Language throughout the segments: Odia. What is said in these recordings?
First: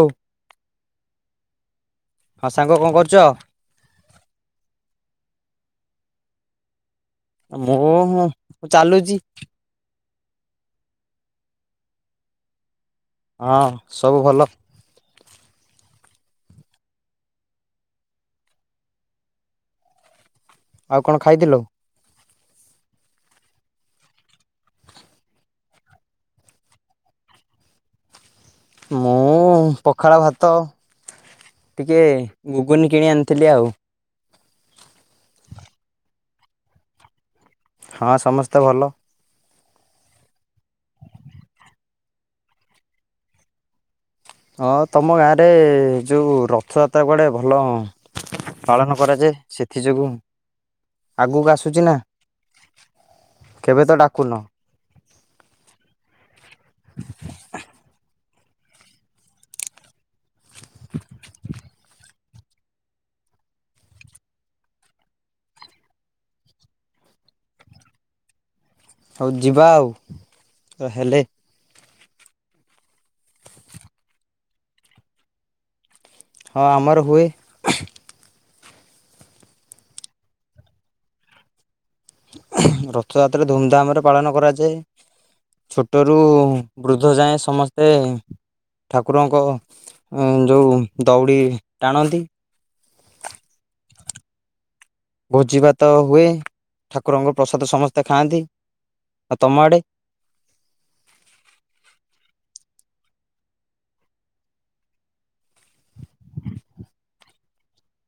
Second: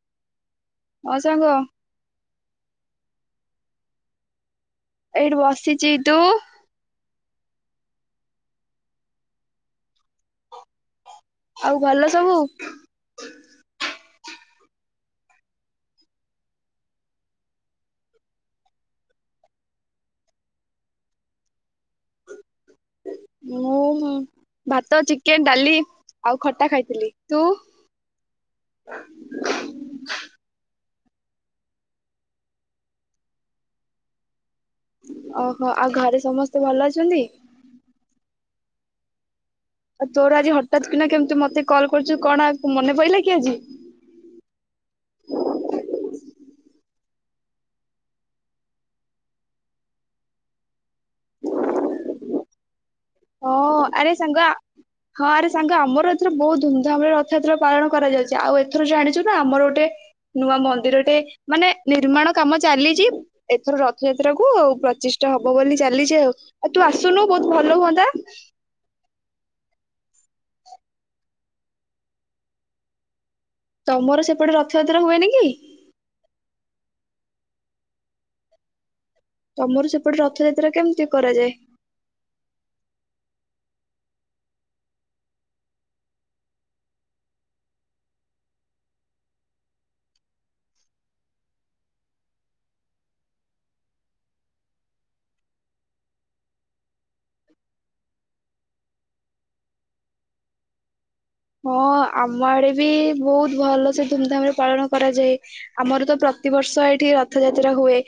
ଅଉ। ହ ସାଙ୍ଗ। ହଁ ସାଙ୍ଗ କଣ କରୁଚ?? ଏଠି ବସିଛି ତୁ? ମୁଁ ମୁଁ ଚାଲୁଛି। ଆଉ ଭଲ ସବୁ? ହଁ ସବୁ ଭଲ୍। ଆଉ କଣ ଖାଇଥିଲୁ? ମୁଁ ଭାତ, ଚିକେନ୍, ଡାଲି ଆଉ ଖଟା ଖାଇଥିଲି। ତୁ? ମୁଁ ପଖାଳ ଭାତ। ଟିକେ ଗୁଗୁନି କିଣି ଆଣିଥିଲି ଆଉ। ଓହୋ ଆଉ ଘରେ ସମସ୍ତେ ଭଲ ଅଛନ୍ତି? ତ ଭଲ ଆଉ ତୋର ଆଜି ହଠାତ୍ କିନା କେମିତି ମୋତେ କଲ୍ କରିଚୁ, କଣ ମନେ ପଇଲା କି ଆଜି? ହଁ ତୋମ ଗାଁରେ ଯୋଉ ରଥଯାତ୍ରା କୁଆଡ଼େ ଭଲ ପାଳନ କରାଯାଏ, ସେଥି ଯୋଗୁଁ ଆଗକୁ ଆସୁଚି ନା। ହଁ କେବେ ତ ଆରେ ଡାକୁନ ସାଙ୍ଗ ହଁ ଆରେ ସାଙ୍ଗ ଆମର ଏଥିରେ ବହୁତ ଧୁମଧାମ୍ ରେ ରଥଯାତ୍ରା ପାଳନ କରାଯାଉ ଚି ଆଉ ଏଥର ଜାଣିଚୁ ନା ଆମର ଗୋଟେ ନୂଆ ମନ୍ଦିରଟେ ମାନେ ନିର୍ମାଣ କାମ ଚାଲିଚି, ଏଥର ରଥଯାତ୍ରା କୁ ଆଉ ପ୍ରଚିଷ୍ଠା ହବ ବୋଲି ଚାଲିଚି ଆଉ, ଆଉ ତୁ ଆସୁନୁ ବହୁତ ଭଲ ହୁଅନ୍ତା। [inaudible] ହଉ ଯିବା ଆଉ, ହେଲେ ତୋମର ସେପଟେ ରଥଯାତ୍ରା ହୁଏନି କି? ହଁ ଆମର ହୁଏ। ତୋମର ସେପଟେ ରଥଯାତ୍ରା କେମିତି କରାଯାଏ? ରଥଯାତ୍ରା ଧୁମଧାମ୍ ରେ ପାଳନ କରାଯାଏ, ଛୋଟରୁ ବୃଦ୍ଧ ଯାଏ ସମସ୍ତେ ଠାକୁରଙ୍କ ଅଁ ଯୋଉ ଦଉଡ଼ି ଟାଣନ୍ତି। ଭୋଜି ଭାତ ହୁଏ ଠାକୁରଙ୍କ ପ୍ରସାଦ ସମସ୍ତେ ଖାଆନ୍ତି, ଆ ତୋମ ଆଡେ? ହଁ ଆମ ଆଡେ ବି ବହୁତ ଭଲ ସେ ଧୁମଧାମ୍ ରେ ପାଳନ କରାଯାଏ, ଆମର ତ ପ୍ରତିବର୍ଷ ଏଇଠି ରଥଯାତ୍ରା ହୁଏ,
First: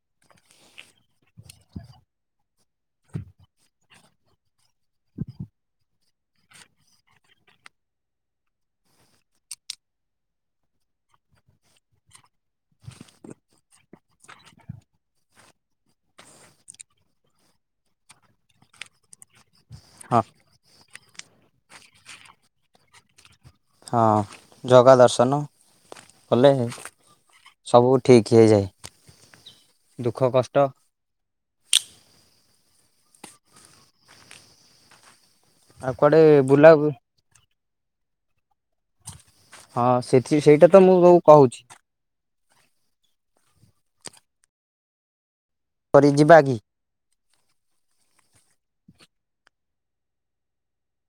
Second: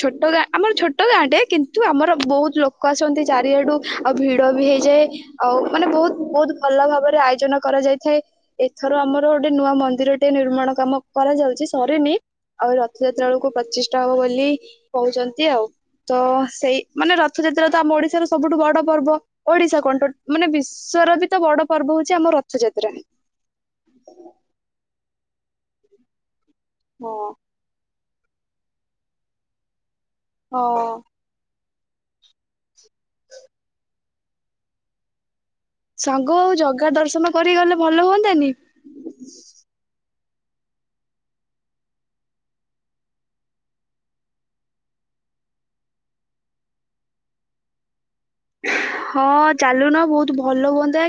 ଛୋଟ ଗାଁ ଆମର ଛୋଟ ଗାଁ ଟେ କିନ୍ତୁ ଆମର ବହୁତ ଲୋକ ଆସନ୍ତି ଚାରିଆଡୁ ଆଉ ଭିଡ ବି ହେଇ ଯେ ଆଉ ମାନେ ବହୁତ ବହୁତ ଭଲ ଭାବରେ ଆୟ ଜନ କରାଯାଇଥାଏ, ଏଥର ଆମର ଗୋଟେ ନୂଆ ମନ୍ଦିର ଟେ ନିର୍ମାଣ କାମ କରାଯାଉଚି, ସରିନି ଆଉ ରଥଯାତ୍ରା ବେଳକୁ ପ୍ରତିଷ୍ଠା ହବ ବୋଲି କହୁଚନ୍ତି, ଆଉ ତ ସେଇ ମାନେ ରଥଯାତ୍ରା ତ ଆମ ଓଡିଶାର ସବୁଠୁ ବଡ ପର୍ବ। ଓଡିଶା କଣ ହଁ ଟୋ- ମାନେ ବିସ୍ ଶ୍ୱର ବି ତ ବଡ ପର୍ବ ହଉ ଚି ଆମ ରଥଯାତ୍ରା। ହଁ ଜଗା ଦର୍ଶନ କଲେ ହଁ ସବୁ ଠିକ୍ ହେଇଯାଏ। ଦୁଃଖ, କଷ୍ଟ ହଁ ଆଉ କୁଆଡ଼େ ସାଙ୍ଗ ଆଉ ବୁଲା ହଁ ଜଗା ଦର୍ଶନ କରିଗଲେ ଭଲ ହୁଅନ୍ନ୍ତାନି। ହଁ ସେ ସେ-ସେଇଟା ତ ମୁଁ କହୁଛି। କରି ଯିବା କି? ହଁ ଚାଲୁନ ବହୁତ ଭଲ ହୁଅନ୍ତା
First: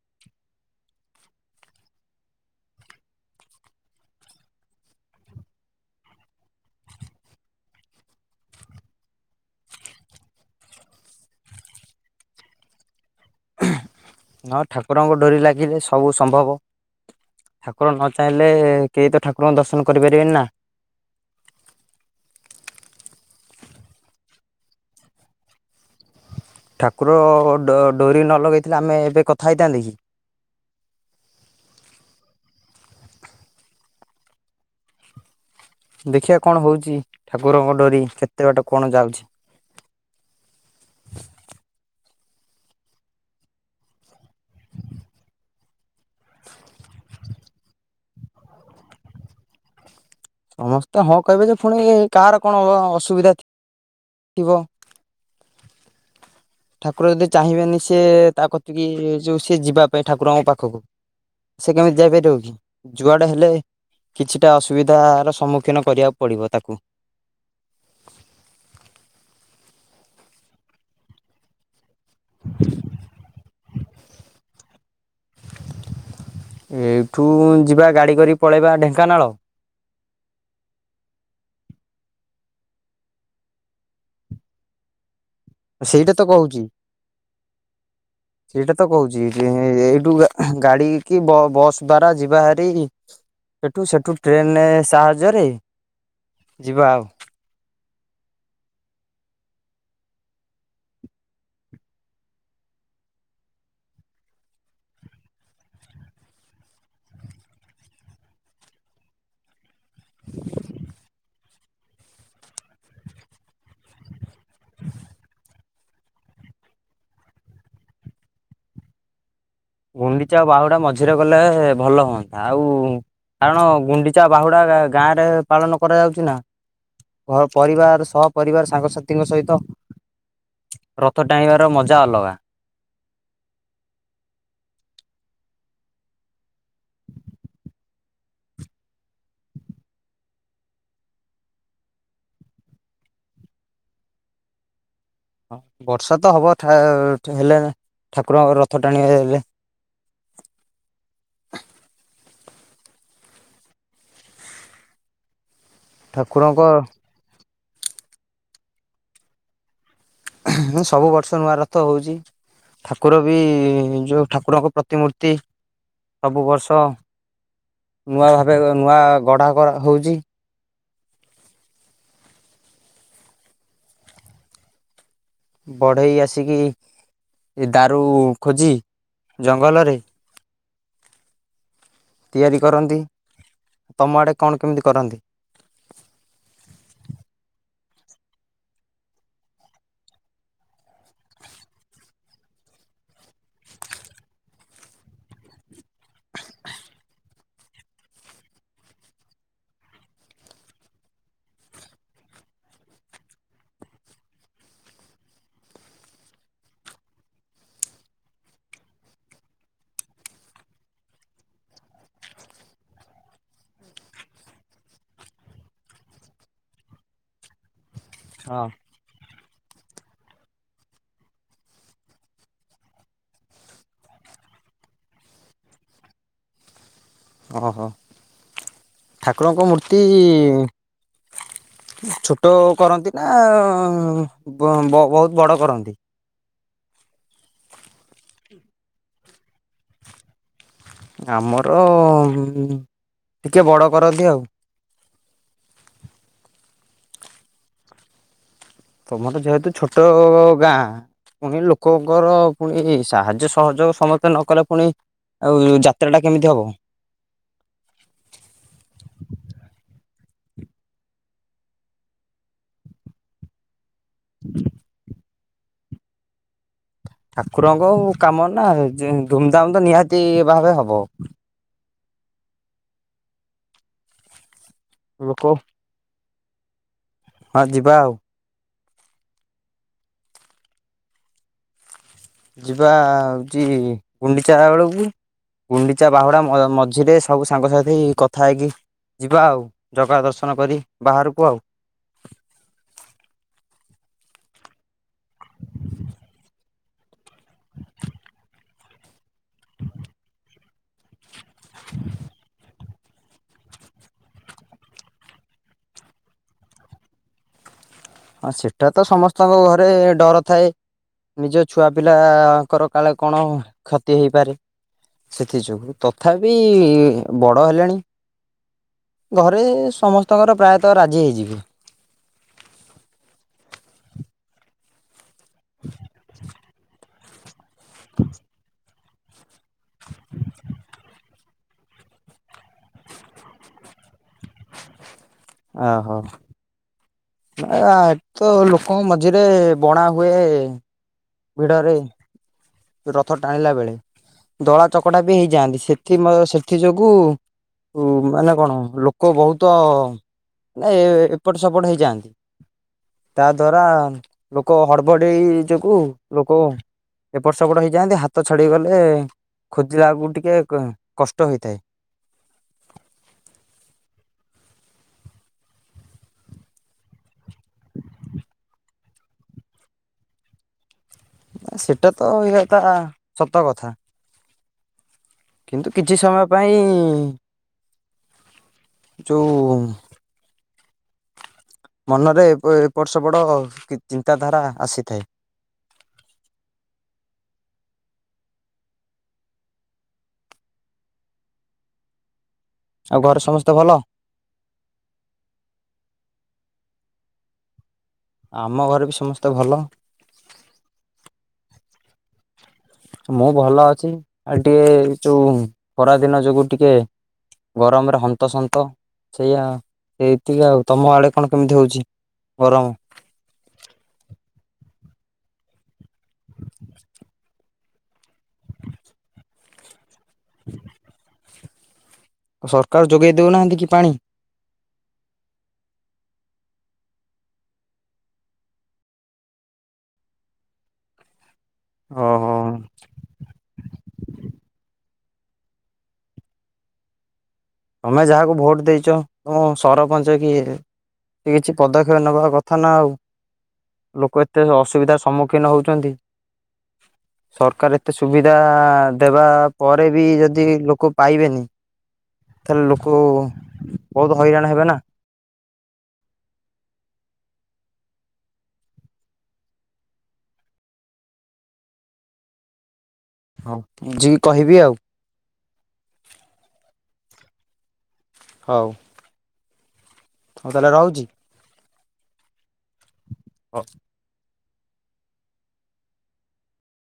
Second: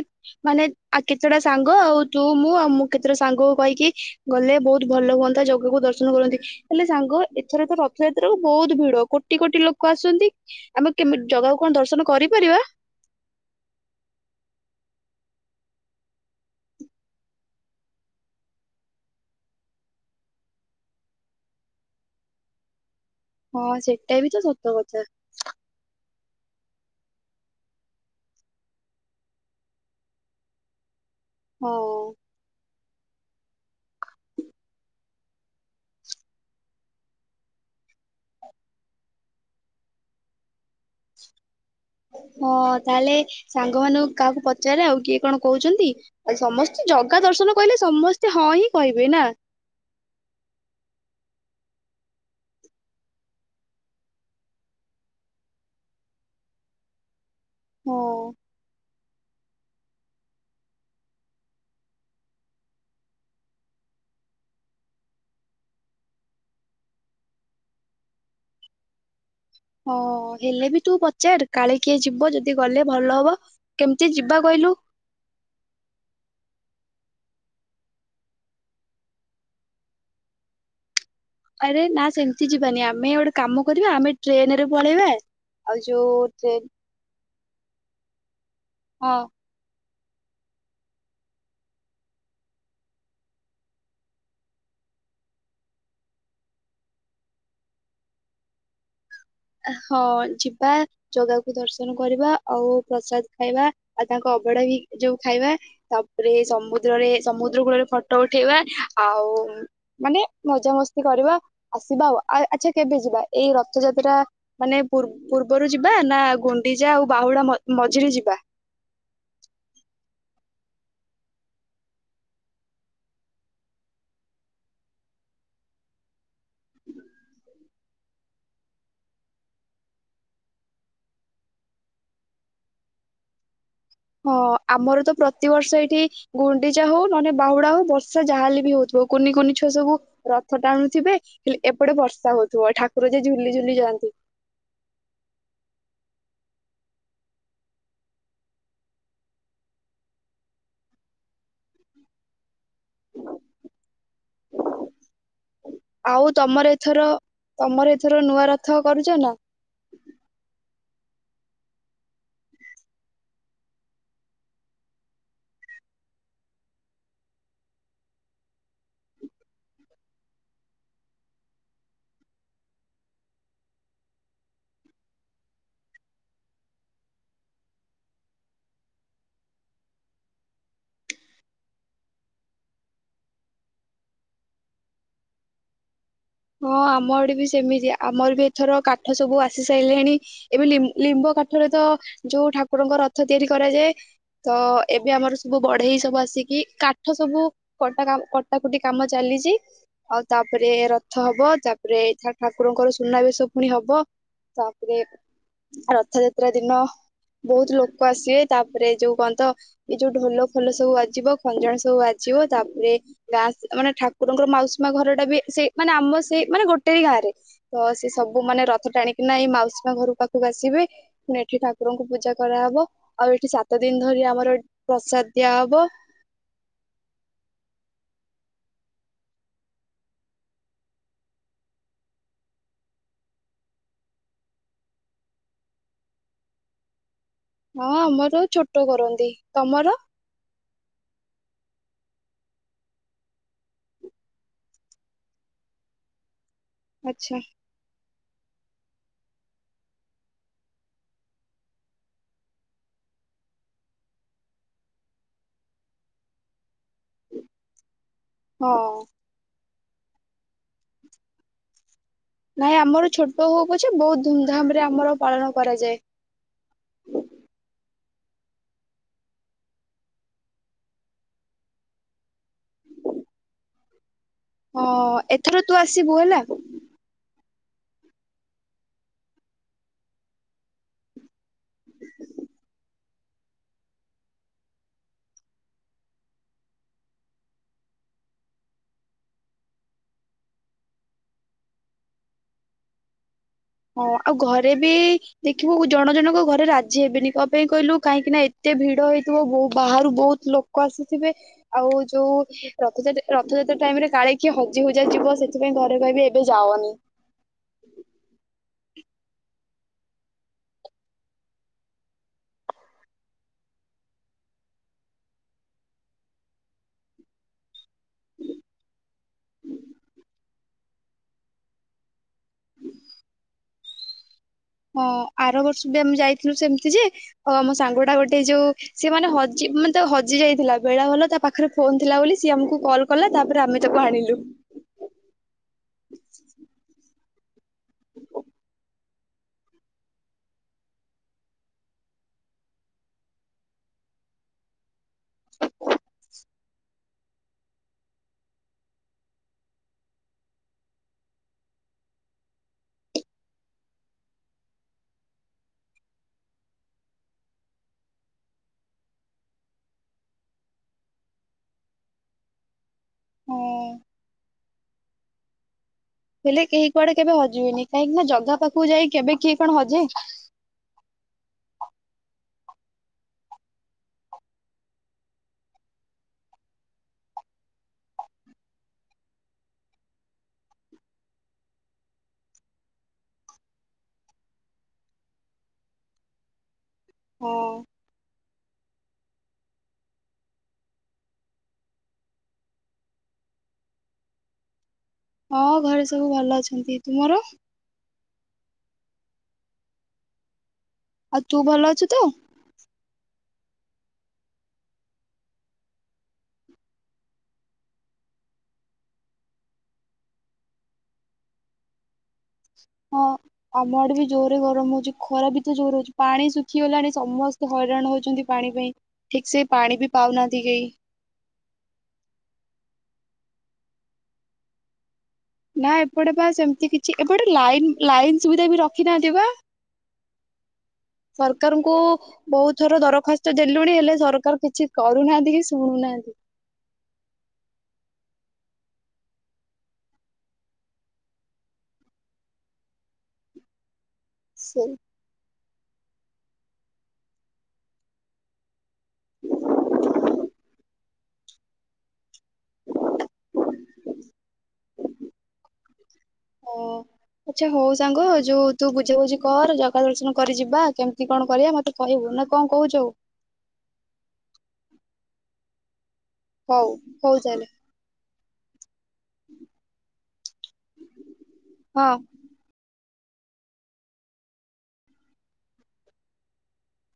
ମାନେ ଆ କେତେଟା ସାଙ୍ଗ ଆଉ ତୁ ମୁଁ, ଆଉ ମୁଁ କେତେଟା ସାଙ୍ଗକୁ କହିକି ଗଲେ ବହୁତ ଭଲ ହୁଅନ୍ତା ଜଗାକୁ ଦର୍ଶନ କରନ୍ତି, ହେଲେ ସାଙ୍ଗ ଏଥର ତ ରଥଯାତ୍ରାକୁ ବହୁତ ଭିଡ କୋଟି କୋଟି ଲୋକ ଆସନ୍ତି, ଆମେ କେମି ଜଗାକୁ କଣ ଦର୍ଶନ କରିପାରିବା? ହଁ ଠାକୁରଙ୍କ ଡରି ଲାଗିଲେ ସବୁ ସମ୍ଭବ, ଠାକୁର ନ ଚାହିଁଲେ କେହି ତ ଠାକୁରଙ୍କୁ ଦର୍ଶନ କରିପାରିବେନି ନା। ହଁ ସେଟା ବି ତ ସତ କଥା। ଠାକୁର ଡ-ଡୋରି ନ ଲଗେଇଥିଲେ ଆମେ ଏବେ କଥା ହେଇଥାନ୍ତେ କି? ହଁ। ଦେଖିବା କଣ ହଉଚି, ଠାକୁରଙ୍କ ଡୋରି କେତେ ବାଟ କଣ ଯାଉଛି। ହଁ ତାହେଲେ ସାଙ୍ଗ ମାନଙ୍କୁ କାହାକୁ ପଚାରେ ଆଉ କିଏ କଣ କହୁଚନ୍ତି? ଆଉ ସମସ୍ତେ ଜଗା ଦର୍ଶନ କହିଲେ ସମସ୍ତେ ହଁ ହିଁ କହିବେ ନା। ସମସ୍ତେ ହଁ କହିବେ ଯେ ଫୁଣି କାହାର କଣ ଅ ଅସୁବିଧା ଥିବ। ଠାକୁର ଯଦି ଚାହିଁବେନି ସିଏ ହଁ। ତା କତିକି ଯୋଉ ସିଏ ଯିବା ପାଇଁ ଠାକୁରଙ୍କ ପାଖକୁ, ସେ କେମିତି ଯାଇପାରିବ କି? ଯୁଆଡେ ହେଲେ କିଛିଟା ଅସୁବିଧାର ସମ୍ମୁଖୀନ କରିବାକୁ ପଡିବ ତାକୁ। ହଁ ହେଲେ ବି ତୁ ପଚାର କାଳେ କିଏ ଯିବ ଯଦି ଗଲେ ଭଲ ହବ, କେମିତି ଯିବା କହିଲୁ? ଏଇଠୁ ଯିବା ଗାଡ଼ି କରି ପଳେଇବା ଢେଙ୍କାନାଳ ଆରେ ନା ସେମିତି ଯିବାନି ଆମେ ଗୋଟେ କାମ କରିବା ଆମେ ଟ୍ରେନରେ ପଳେଇବା। ଆଉ ଯୋଉ ସେଇଟା ତ ଟ୍ରେନ କହୁଚି। ସେଇଟା ତ ହଁ କହୁଚି, ଯେ ଏଇ ଟୁ ଗାଡ଼ି କି ବ-ବସ୍ ଦ୍ୱାରା ଯିବା ହାରିକି ସେଠୁ ସେଠୁ ଟ୍ରେନେ ସାହାଯ୍ୟରେ ଯିବା ଆଉ। ହଁ ଯିବା ଜଗାକୁ ଦର୍ଶନ କରିବା, ଆଉ ପ୍ରସାଦ ଖାଇବା ଆଉ ତାଙ୍କ ଅବଢା ବି ଯୋଉ ଖାଇବା, ତାପରେ ସମୁଦ୍ରରେ ସମୁଦ୍ର କୂଳରେ ଫଟୋ ଉଠେଇବା ଆଉ ମାନେ ମଜାମସ୍ତି କରିବା। ଆସିବା ଆଉ, ଆ, ଆଚ୍ଛା କେବେ ଯିବା ଏଇ ରଥଯାତ୍ରା ମାନେ ପୂର ପୂର୍ବରୁ ଯିବା ନା ଗୁଣ୍ଡିଜା ଆଉ ବାହୁଡା ମ- ମଝିରେ ଯିବା? ଗୁଣ୍ଡିଚା ବାହୁଡା ମଝିରେ ଗଲେ ଭଲ ହୁଅନ୍ତା, ଆଉ କାରଣ ଗୁଣ୍ଡିଚା ବାହୁଡା ଗାଁ ରେ ପାଳନ କରାଯାଉଛି ନା, ଘ- ପରିବାର ସହପରିବାର ସାଙ୍ଗସାଥିଙ୍କ ସହିତ ରଥ ଟାଣିବାର ମଜା ଅଲଗା। ହଁ ଆମର ତ ପ୍ରତିବର୍ଷ ଏଇଠି ଗୁଣ୍ଡିଚା ହଉ ନହନେ ବାହୁଡା ହଉ ବର୍ଷା ଯାହାହେଲେ ବି ହଉଥିବ, କୁନି କୁନି ଛୁଆ ସବୁ ରଥ ଟାଣୁଥିବେ, ହେଲେ ଏପଟେ ବର୍ଷା ହଉଥିବ ଠାକୁର ଯେ ଝୁଲି ଝୁଲି ଯାଆନ୍ତି। ହଁ ବର୍ଷା ତ ହବ ଥେ-ହେଲେ ଠାକୁରଙ୍କ ରଥ ଟାଣି ହେଲେ ଆଉ ଠାକୁରଙ୍କ ତୋମର ଏଥର ତୋମର ଏଥର ନୂଆ ରଥ କରୁଚ ନା? ହଁ ସବୁ ବର୍ଷ ନୂଆ ରଥ ହଉଚି, ଠାକୁର ବି ଯୋଉ ଠାକୁରଙ୍କ ପ୍ରତିମୂର୍ତ୍ତି ସବୁ ବର୍ଷ ନୂଆ ଭାବେ ନୂଆ ଗଢ଼ା କରା ହଉଚି। ବଢ଼େଇ ଆସିକି ଏ ଦାରୁ ଖୋଜି ଜଙ୍ଗଲରେ ତିଆରି କରନ୍ତି। ତୋମ ଆଡ଼େ କଣ କେମିତି କରନ୍ତି? ହଁ ଆମ ଆଡେ ବି ସେମିତି ଆମର ବି ଏଥର କାଠ ସବୁ ଆସି ସାରିଲେଣି, ଏବେ ଲିମ୍ ଲିମ୍ବ କାଠରେ ତ ଯୋଉ ଠାକୁରଙ୍କ ରଥ ତିଆରି କରାଯାଏ, ତ ଏବେ ଆମର ସବୁ ବଢ଼େଇ ସବୁ ଆସିକି କାଠ ସବୁ କଟା କାମ କଟା କଟି କାମ ଚାଲିଚି, ଆଉ ତାପରେ ର ଥ ହବ ତାପରେ ଠା-ଠାକୁରଙ୍କର ସୁନାବେେଶ ପୁଣି ହବ, ତାପରେ ରଥଯାତ୍ରା ଦିନ ବହୁତ ଲୋକ ଆସିବେ, ତାପରେ ଯୋଉ କଣ ତ ଏ ଯୋଉ ଢୋଲ ଫୋଲ ସବୁ ବାଜିବ, ଖଞ୍ଜଣ ସବୁ ବାଜିବ, ତାପରେ ଗାଁ ମାନେ ଠାକୁରଙ୍କର ମାଉସୀ ମା ଘର ଟା ବି ସେ ମାନେ ଆମ ସେଇ ମାନେ ଗୋଟେଇ ଗାଁ ରେ ତ ସବୁ ହଁ। ମାନେ ରଥ ଟାଣିକି ନା ଏଇ ମାଉ ସୀମା ଘର ପାଖକୁ ଆସିବେ, ପୁଣି ଏଠି ଠାକୁରଙ୍କୁ ପୂଜା କରାହେବ, ଆଉ ଏଠି ସାତ ଦିନ ଧରି ଆମର ପ୍ରସାଦ ଦିଆହବ। ଓହୋ ଠାକୁରଙ୍କ ମୂର୍ତ୍ତି ଛୋଟ କରନ୍ତି ନା ଅଁ, ବ- ବହୁତ ବଡ କରନ୍ତି? ହଁ ଆମର ଛୋଟ କରନ୍ତି, ତୋମର? ଆମର ଅଁ ଟିକେ ବଡ କରନ୍ତି ଆଉ। ଆଚ୍ଛା। ତୋମର ଯେହେତୁ ଛୋଟ ଗାଁ ପୁଣି ଲୋକଙ୍କର ପୁଣି ସାହାଯ୍ୟ ସହଯୋଗ ସମସ୍ତେ ନ କଲେ ପୁଣି ଆଉ ଯାତ୍ରା ଟା କେମିତି ହବ। ହଁ। ନାଇଁ ଆମର ଛୋଟ ହୋଉ ପ ଛେ ବହୁତ ଧୁମଧାମ୍ ରେ ଆମର ପାଳନ କରାଯାଏ। ଠାକୁରଙ୍କ କାମ ନା ଯେ ଧୁମଧାମ୍ ତ ନିହାତି ଭାବେ ହବ। ହଁ ଲୋକ ଏଥର ତୁ ଆସିବୁ ହେଲା। ହଁ ଯିବା ଆଉ। [inaudible] ଯିବା ହଉଚି ଗୁଣ୍ଡିଚା ବେଳକୁ ଗୁଣ୍ଡିଚା ବାହୁଡା ମଝିରେ ସବୁ ସାଙ୍ଗସାଥି କଥା ହେଇକି ଯିବା ଆଉ ଜଗା ଦର୍ଶନ କରି ବାହାରକୁ ଆଉ। ହଁ ଆଉ ଘରେ ବି ଦେଖିବୁ ଜଣ ଜଣଙ୍କ ଘରେ ରା ଜି ହେବେନି କଅ ପାଇ କଇଲୁ କାହିଁକି ନା ଏତେ ଭିଡ ହେଇଥିବ ବୋ ବାହାରୁ ବହୁତ ଲୋକ ଆସିଥିବେ ଆଉ ଯୋଉ ରଥଯାତା ରଥଯାତ୍ରା ଟାଇମ୍ ରେ କାଳେ କିଏ ହଜି ହୁଜା ଯିବ ସେଥିପାଇଁ ଘରେ କହିବେ ଏବେ ଯାଅନି। ସେଇଟା ତ ସମସ୍ତଙ୍କ ଘରେ ଡର ଥାଏ ନିଜ ଛୁଆ ପିଲାଙ୍କର କାଳେ କଣ କ୍ଷତି ହେଇପାରେ ସେଥିଯୋଗୁ ତଥାପି ବଡ଼ ହେଲେଣି। ଘରେ ସମସ୍ତଙ୍କର ପ୍ରାୟ ତ ରାଜି ହେଇଯିବେ। ହୁଁ [inaudible] ହଁ। ଆର ବର୍ଷ ବି ଆମେ ଯାଇଥିଲୁ ସେମିତି ଯେ। ଓ ମୋ ସାଙ୍ଗ ଟା ଗୋଟେ ଯୋଉ ସିଏ ମାନେ ହଜି ମାନେ ତା ହଜି ଯାଇଥିଲା ବେଳା ଭଲ ତା ପାଖରେ ଫୋନ ଥିଲା ବୋଲି ସିଏ ଆମକୁ କଲ୍ କଲା ତାପରେ ଆମେ ତାକୁ ଆଣିଲୁ। ଓହୋ [unintelligible] ତ ଲୋକଙ୍କ ମ ମଝିରେ ବଣା ହୁଏ। ଭିଡରେ ରଥ ଟାଣିଲା ବେଳେ ଦଳା ଚକଡ଼ା ବି ହେଇଯାଆନ୍ତି ସେଥି ମ ସେଥି ଯୋଗୁ କୁ ମାନେ କଣ ଲୋକ ବହୁତ ଏ ଏପଟ ସେପଟ ହେଇଯାଆନ୍ତି ତା ଦ୍ଵାରା ଲୋକ ହଡ଼ବଡ଼େଇ ଯୋଗୁ ଲୋକ ଏପଟ ସେପଟ ହେଇଯାଆନ୍ତି ହାତ ଛଡେଇ ଗଲେ ଖୋଜିଲା କୁ ଟିକେ କଷ୍ଟ ହୋ। ହୁଁ। ହେଲେ କେହି କୁଆଡେ କେବେ ହଜିବେନି କାହିଁକି ନା ଜାଗା ପାଖକୁ ଯାଇ କେବେ କିଏ କଣ ହଜେ। ସେଇଟା ତ ଇଏ ତା ସତ କଥା। କିନ୍ତୁ କିଛି ସମୟ ପାଇଁ ଯୋଉ ମନରେ ଏପଟ ସେପଡ ଚିନ୍ତାଧାରା ଆସିଥାଏ। ହଁ। ଆଉ ଘରେ ସମସ୍ତେ ଭଲ। ହଁ ଘରେ ସବୁ ଭଲ ଅଛନ୍ତି। ତୁମର? ଆମ ଘରେ ବି ସମସ୍ତେ ଭଲ। ଆଉ ତୁ ଭଲ ଅଛୁ ତ। ମୁଁ ଭଲ ଅଛି ଆଉ ଟିକେ ଯୋଉ ଖରାଦିନ ଯୋଗୁ ଟିକେ ଗରମରେ ହନ୍ତସନ୍ତ। ସେଇଆ ଏତିକି ଆଉ ତମ ଆଡ଼େ କଣ କେମିତି ହଉଛି? ଗରମ ହଁ ଆମ ଆଡେ ବି ଜୋରେ ଗରମ ହଉଚି। ଖରା ଭି ତ ଜୋରେ ହଉଚି ପାଣି ଶୁଖିଗଲାଣି ସମସ୍ତେ ହଇରାଣ ହଉଚନ୍ତି ପାଣି ପାଇଁ ଠିକ ସେ ପାଣି ବି ପାଉନାଆତି କେଇ। ସରକାର ଯୋଗେଇ ଦଉନାହାନ୍ତି କି ପାଣି? ନା ଏପଟେ ପା ସେମିତି କିଛି ଏପଟେ ଲାଇନ ଲାଇନ ସୁବିଧା ବି ରଖି ନାହାନ୍ତି ପା ସର୍ କାରଙ୍କୁ ଓହୋ ବହୁତ ଥର ଦରଖାସ୍ତ ଦେଲୁଣି ହେଲେ ସରକାର କିଛି କରୁ କରୁନାହାନ୍ତି କି ଶୁଣୁନାହାନ୍ତି। ତମେ ଯାହାକୁ ଭୋଟ ଦେଇଚ ତମ ସରପଞ୍ଚ କି କିଛି ପଦକ୍ଷେପ ନବା କଥା ନା ଆଉ। ଲୋକ ଏତେ ସେ ଅସୁବିଧାର ସମ୍ମୁଖୀ ସମୁଖିନ ହଉଛନ୍ତି। [inaudible] ସରକାର ଏତେ ସୁବିଧା ଦେବା ପରେ ବି ଯଦି ଲୋକ ପାଇବେନି। ତାହେଲେ ଲୋକ ବହୁତ ହଇରାଣ ହେବେ ନା। [inaudible] ଓ ଆଚ୍ଛା ହଉ ସାଙ୍ଗ ଯୋଉ ତୁ ବୁଝାବୁଝି କର। ଜଗା ଦର୍ଶନ କରି ଯିବା କେମିତି କଣ କରିବା ମତେ କହିବୁ ନା କଣ କହୁଚୁ। ହଁ ବୁଝିକି କହିବି ଆଉ। ହଉ ହଉ ତାହେଲେ। ହଉ। ହଉ ତାହେଲେ ରହୁଚି। ହଁ। ହ